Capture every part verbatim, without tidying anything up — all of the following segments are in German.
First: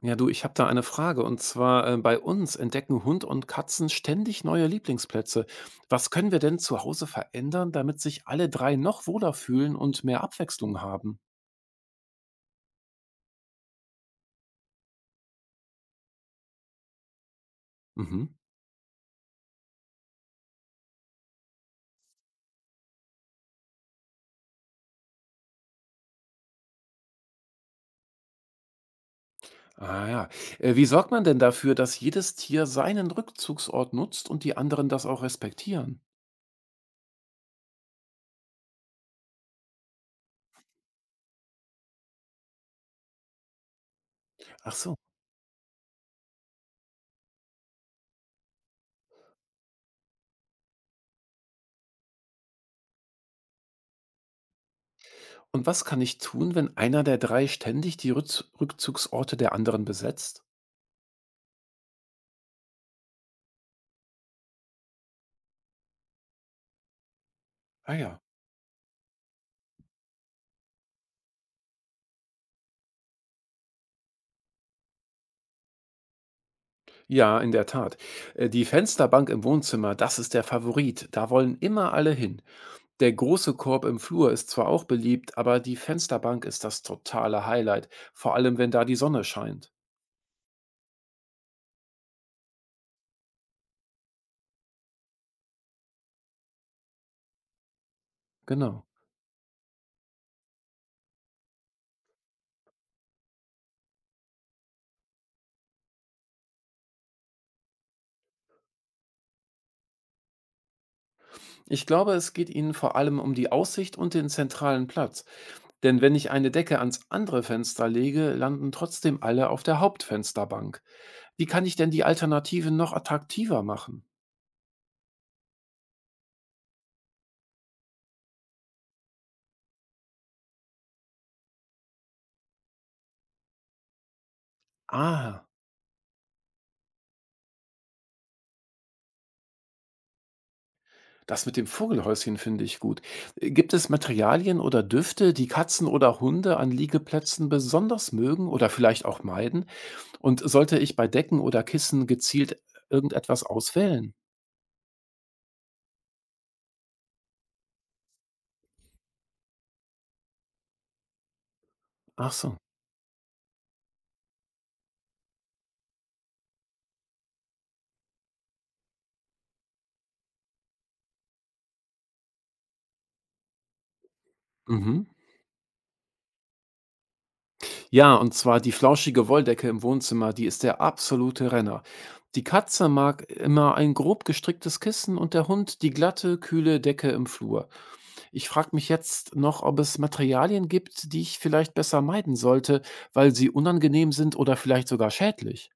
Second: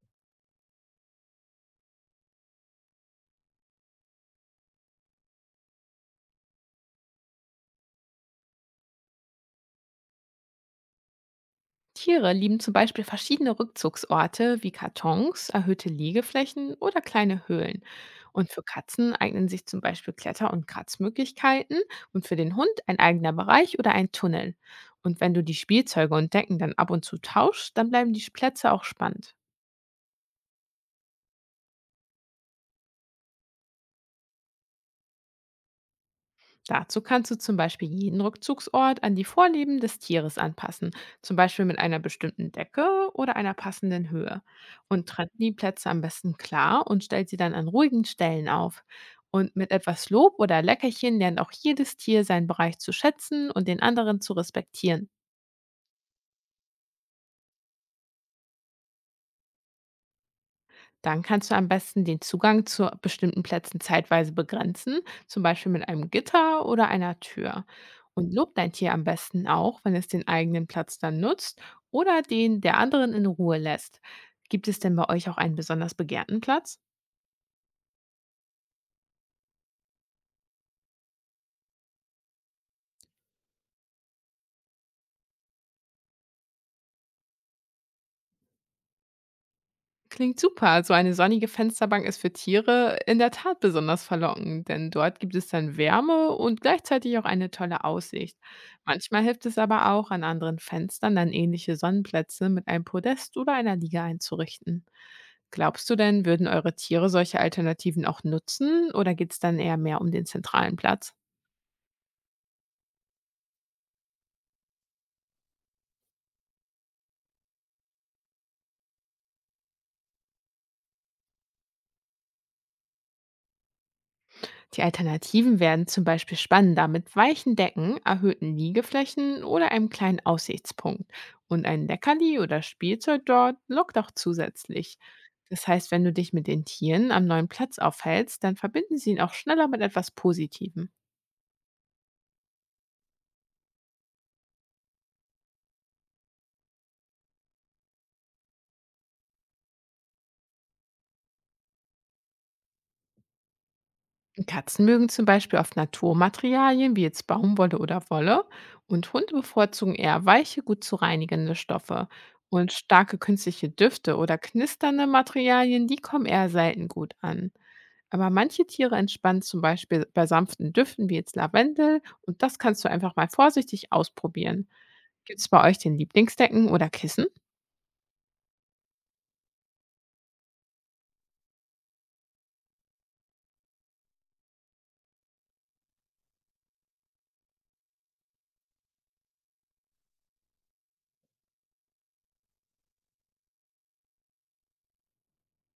Ja, du, ich habe da eine Frage. Und zwar, äh, bei uns entdecken Hund und Katzen ständig neue Lieblingsplätze. Was können wir denn zu Hause verändern, damit sich alle drei noch wohler fühlen und mehr Abwechslung haben? Tiere lieben zum Beispiel verschiedene Rückzugsorte wie Kartons, erhöhte Liegeflächen oder kleine Höhlen. Mhm. Und für Katzen eignen sich zum Beispiel Kletter- und Kratzmöglichkeiten und für den Hund ein eigener Bereich oder ein Tunnel. Und wenn du die Spielzeuge und Decken dann ab und zu tauschst, dann bleiben die Plätze auch spannend. Ah ja. Äh, wie sorgt man denn dafür, dass jedes Tier seinen Rückzugsort nutzt und die anderen das auch respektieren? Dazu kannst du zum Beispiel jeden Rückzugsort an die Vorlieben des Tieres anpassen, zum Beispiel mit einer bestimmten Decke oder einer passenden Höhe. Ach so. Und trenn die Plätze am besten klar und stell sie dann an ruhigen Stellen auf. Und mit etwas Lob oder Leckerchen lernt auch jedes Tier seinen Bereich zu schätzen und den anderen zu respektieren. Und was kann ich tun, wenn einer der drei ständig die Rückz Rückzugsorte der anderen besetzt? Dann kannst du am besten den Zugang zu bestimmten Plätzen zeitweise begrenzen, zum Beispiel mit einem Gitter oder einer Tür. Ah ja. Und lob dein Tier am besten auch, wenn es den eigenen Platz dann nutzt oder den der anderen in Ruhe lässt. Gibt es denn bei euch auch einen besonders begehrten Platz? Ja, in der Tat. Äh, Die Fensterbank im Wohnzimmer, das ist der Favorit. Da wollen immer alle hin. Der große Korb im Flur ist zwar auch beliebt, aber die Fensterbank ist das totale Highlight, vor allem wenn da die Sonne scheint. Klingt super. So eine sonnige Fensterbank ist für Tiere in der Tat besonders verlockend, denn dort gibt es dann Wärme und gleichzeitig auch eine tolle Aussicht. Genau. Manchmal hilft es aber auch, an anderen Fenstern dann ähnliche Sonnenplätze mit einem Podest oder einer Liege einzurichten. Glaubst du denn, würden eure Tiere solche Alternativen auch nutzen oder geht es dann eher mehr um den zentralen Platz? Ich glaube, es geht Ihnen vor allem um die Aussicht und den zentralen Platz. Denn wenn ich eine Decke ans andere Fenster lege, landen trotzdem alle auf der Hauptfensterbank. Wie kann ich denn die Alternativen noch attraktiver machen? Die Alternativen werden zum Beispiel spannender mit weichen Decken, erhöhten Liegeflächen oder einem kleinen Aussichtspunkt. Und ein Leckerli oder Spielzeug dort lockt auch zusätzlich. Ah. Das heißt, wenn du dich mit den Tieren am neuen Platz aufhältst, dann verbinden sie ihn auch schneller mit etwas Positivem. Das mit dem Vogelhäuschen finde ich gut. Äh, Gibt es Materialien oder Düfte, die Katzen oder Hunde an Liegeplätzen besonders mögen oder vielleicht auch meiden? Und sollte ich bei Decken oder Kissen gezielt irgendetwas auswählen? Katzen mögen zum Beispiel oft Naturmaterialien wie jetzt Baumwolle oder Wolle und Hunde bevorzugen eher weiche, gut zu reinigende Stoffe. Ach so. Und starke künstliche Düfte oder knisternde Materialien, die kommen eher selten gut an. Aber manche Tiere entspannen zum Beispiel bei sanften Düften wie jetzt Lavendel und das kannst du einfach mal vorsichtig ausprobieren. Mhm. Gibt es bei euch den Lieblingsdecken oder Kissen? Ja, und zwar die flauschige Wolldecke im Wohnzimmer, die ist der absolute Renner. Die Katze mag immer ein grob gestricktes Kissen und der Hund die glatte, kühle Decke im Flur. Ich frage mich jetzt noch, ob es Materialien gibt, die ich vielleicht besser meiden sollte, weil sie unangenehm sind oder vielleicht sogar schädlich.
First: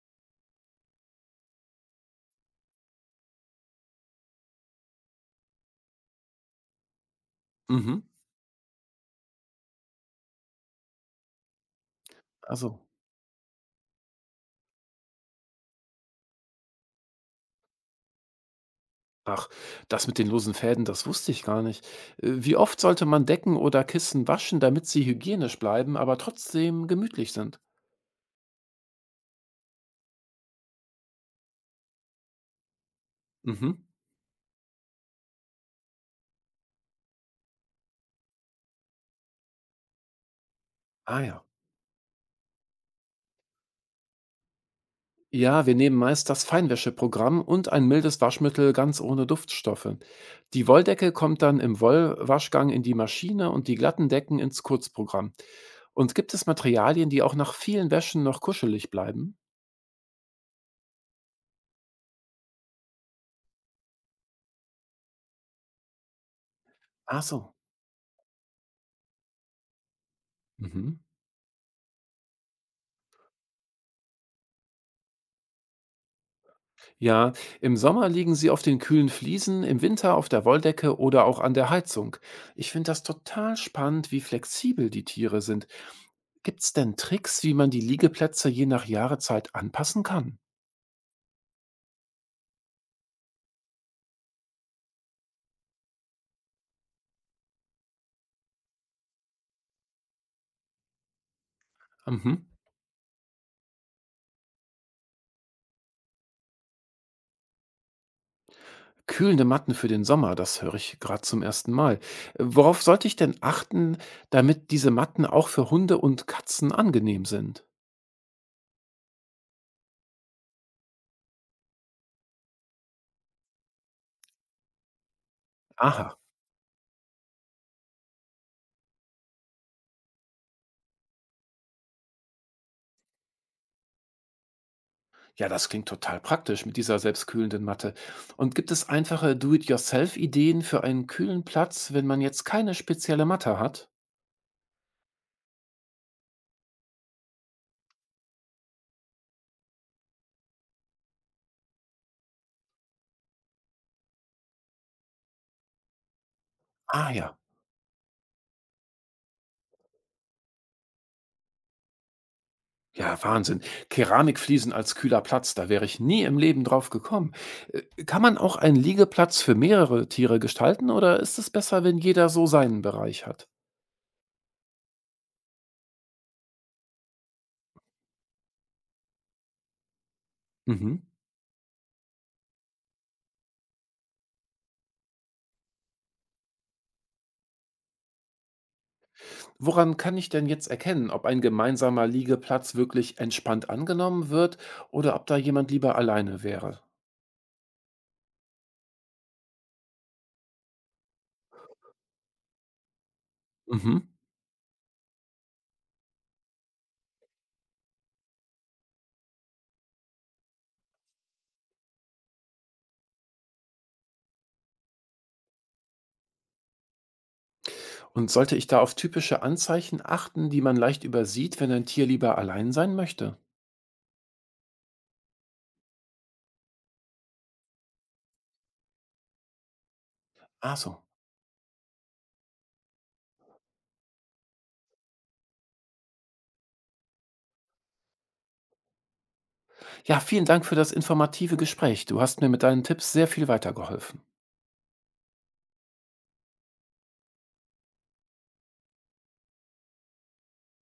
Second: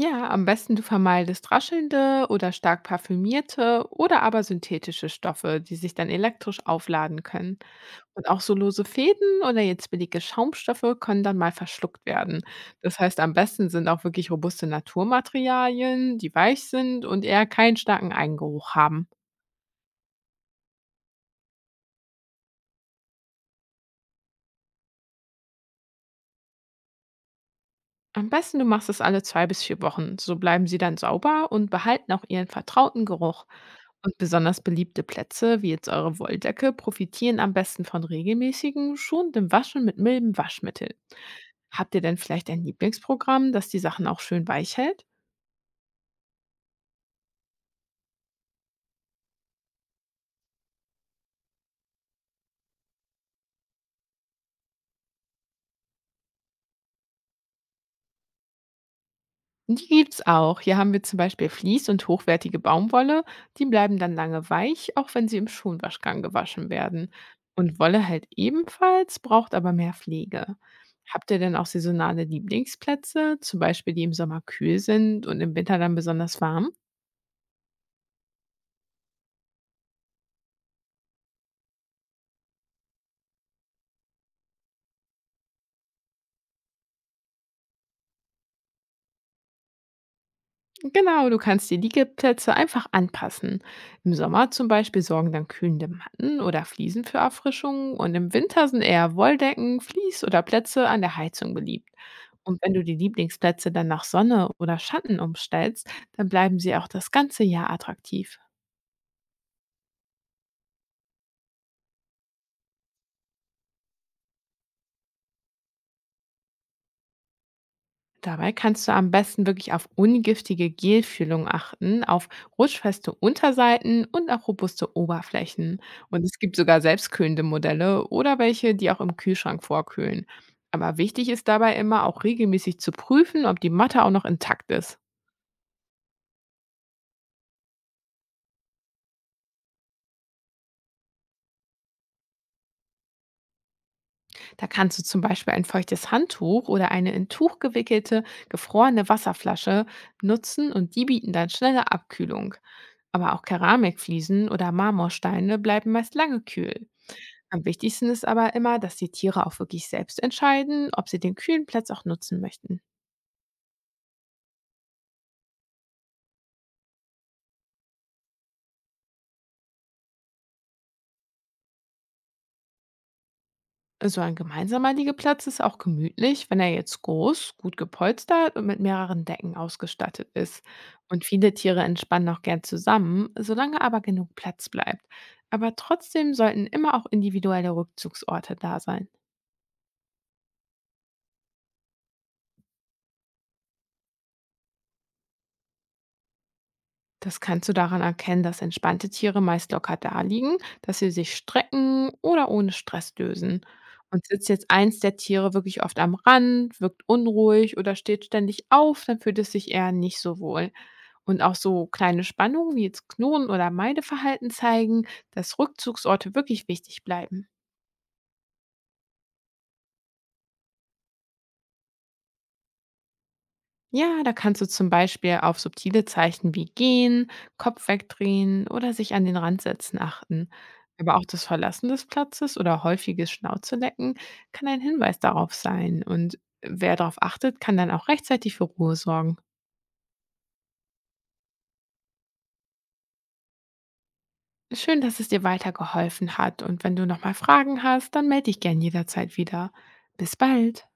Ja, am besten du vermeidest raschelnde oder stark parfümierte oder aber synthetische Stoffe, die sich dann elektrisch aufladen können. Mhm. Und auch so lose Fäden oder jetzt billige Schaumstoffe können dann mal verschluckt werden. Also, Das heißt, am besten sind auch wirklich robuste Naturmaterialien, die weich sind und eher keinen starken Eigengeruch haben. ach, das mit den losen Fäden, das wusste ich gar nicht. Äh, Wie oft sollte man Decken oder Kissen waschen, damit sie hygienisch bleiben, aber trotzdem gemütlich sind? Am besten, du machst es alle zwei bis vier Wochen. So bleiben sie dann sauber und behalten auch ihren vertrauten Geruch. Mhm. Und besonders beliebte Plätze, wie jetzt eure Wolldecke, profitieren am besten von regelmäßigen, schonendem Waschen mit mildem Waschmittel. Ah ja. Habt ihr denn vielleicht ein Lieblingsprogramm, das die Sachen auch schön weich hält? Ja, wir nehmen meist das Feinwäscheprogramm und ein mildes Waschmittel ganz ohne Duftstoffe. Die Wolldecke kommt dann im Wollwaschgang in die Maschine und die glatten Decken ins Kurzprogramm. Und gibt es Materialien, die auch nach vielen Wäschen noch kuschelig bleiben? Die gibt's auch. Hier haben wir zum Beispiel Vlies und hochwertige Baumwolle. Die bleiben dann lange weich, auch wenn sie im Schonwaschgang gewaschen werden. Ach so. Und Wolle halt ebenfalls, braucht aber mehr Pflege. Mhm. Habt ihr denn auch saisonale Lieblingsplätze, zum Beispiel die im Sommer kühl sind und im Winter dann besonders warm? Ja, im Sommer liegen sie auf den kühlen Fliesen, im Winter auf der Wolldecke oder auch an der Heizung. Ich finde das total spannend, wie flexibel die Tiere sind. Gibt es denn Tricks, wie man die Liegeplätze je nach Jahreszeit anpassen kann? Genau, du kannst die Liegeplätze einfach anpassen. Im Sommer zum Beispiel sorgen dann kühlende Matten oder Fliesen für Erfrischung und im Winter sind eher Wolldecken, Vlies oder Plätze an der Heizung beliebt. Mhm. Und wenn du die Lieblingsplätze dann nach Sonne oder Schatten umstellst, dann bleiben sie auch das ganze Jahr attraktiv. Kühlende Matten für den Sommer, das höre ich gerade zum ersten Mal. Worauf sollte ich denn achten, damit diese Matten auch für Hunde und Katzen angenehm sind? Dabei kannst du am besten wirklich auf ungiftige Gelfühlung achten, auf rutschfeste Unterseiten und auch robuste Oberflächen. Aha, Und es gibt sogar selbstkühlende Modelle oder welche, die auch im Kühlschrank vorkühlen. Aber wichtig ist dabei immer auch regelmäßig zu prüfen, ob die Matte auch noch intakt ist. ja, das klingt total praktisch mit dieser selbstkühlenden Matte. Und gibt es einfache Do-it-yourself-Ideen für einen kühlen Platz, wenn man jetzt keine spezielle Matte hat? Da kannst du zum Beispiel ein feuchtes Handtuch oder eine in Tuch gewickelte, gefrorene Wasserflasche nutzen und die bieten dann schnelle Abkühlung. Aber auch Keramikfliesen oder Marmorsteine bleiben meist lange kühl. Ah ja. Am wichtigsten ist aber immer, dass die Tiere auch wirklich selbst entscheiden, ob sie den kühlen Platz auch nutzen möchten. Ja, Wahnsinn. Keramikfliesen als kühler Platz, da wäre ich nie im Leben drauf gekommen. Äh, Kann man auch einen Liegeplatz für mehrere Tiere gestalten oder ist es besser, wenn jeder so seinen Bereich hat? So ein gemeinsamer Liegeplatz ist auch gemütlich, wenn er jetzt groß, gut gepolstert und mit mehreren Decken ausgestattet ist. Mhm. Und viele Tiere entspannen auch gern zusammen, solange aber genug Platz bleibt. Aber trotzdem sollten immer auch individuelle Rückzugsorte da sein. Woran kann ich denn jetzt erkennen, ob ein gemeinsamer Liegeplatz wirklich entspannt angenommen wird oder ob da jemand lieber alleine wäre? Das kannst du daran erkennen, dass entspannte Tiere meist locker daliegen, dass sie sich strecken oder ohne Stress lösen. Mhm. Und sitzt jetzt eins der Tiere wirklich oft am Rand, wirkt unruhig oder steht ständig auf, dann fühlt es sich eher nicht so wohl. Und auch so kleine Spannungen wie jetzt Knurren oder Meideverhalten zeigen, dass Rückzugsorte wirklich wichtig bleiben. Und sollte ich da auf typische Anzeichen achten, die man leicht übersieht, wenn ein Tier lieber allein sein möchte? Ja, da kannst du zum Beispiel auf subtile Zeichen wie gehen, Kopf wegdrehen oder sich an den Rand setzen achten. Ach so. Aber auch das Verlassen des Platzes oder häufiges Schnauze lecken kann ein Hinweis darauf sein. Und wer darauf achtet, kann dann auch rechtzeitig für Ruhe sorgen. Ja, vielen Dank für das informative Gespräch. Du hast mir mit deinen Tipps sehr viel weitergeholfen. Schön, dass es dir weitergeholfen hat. Und wenn du nochmal Fragen hast, dann melde dich gern jederzeit wieder. Bis bald.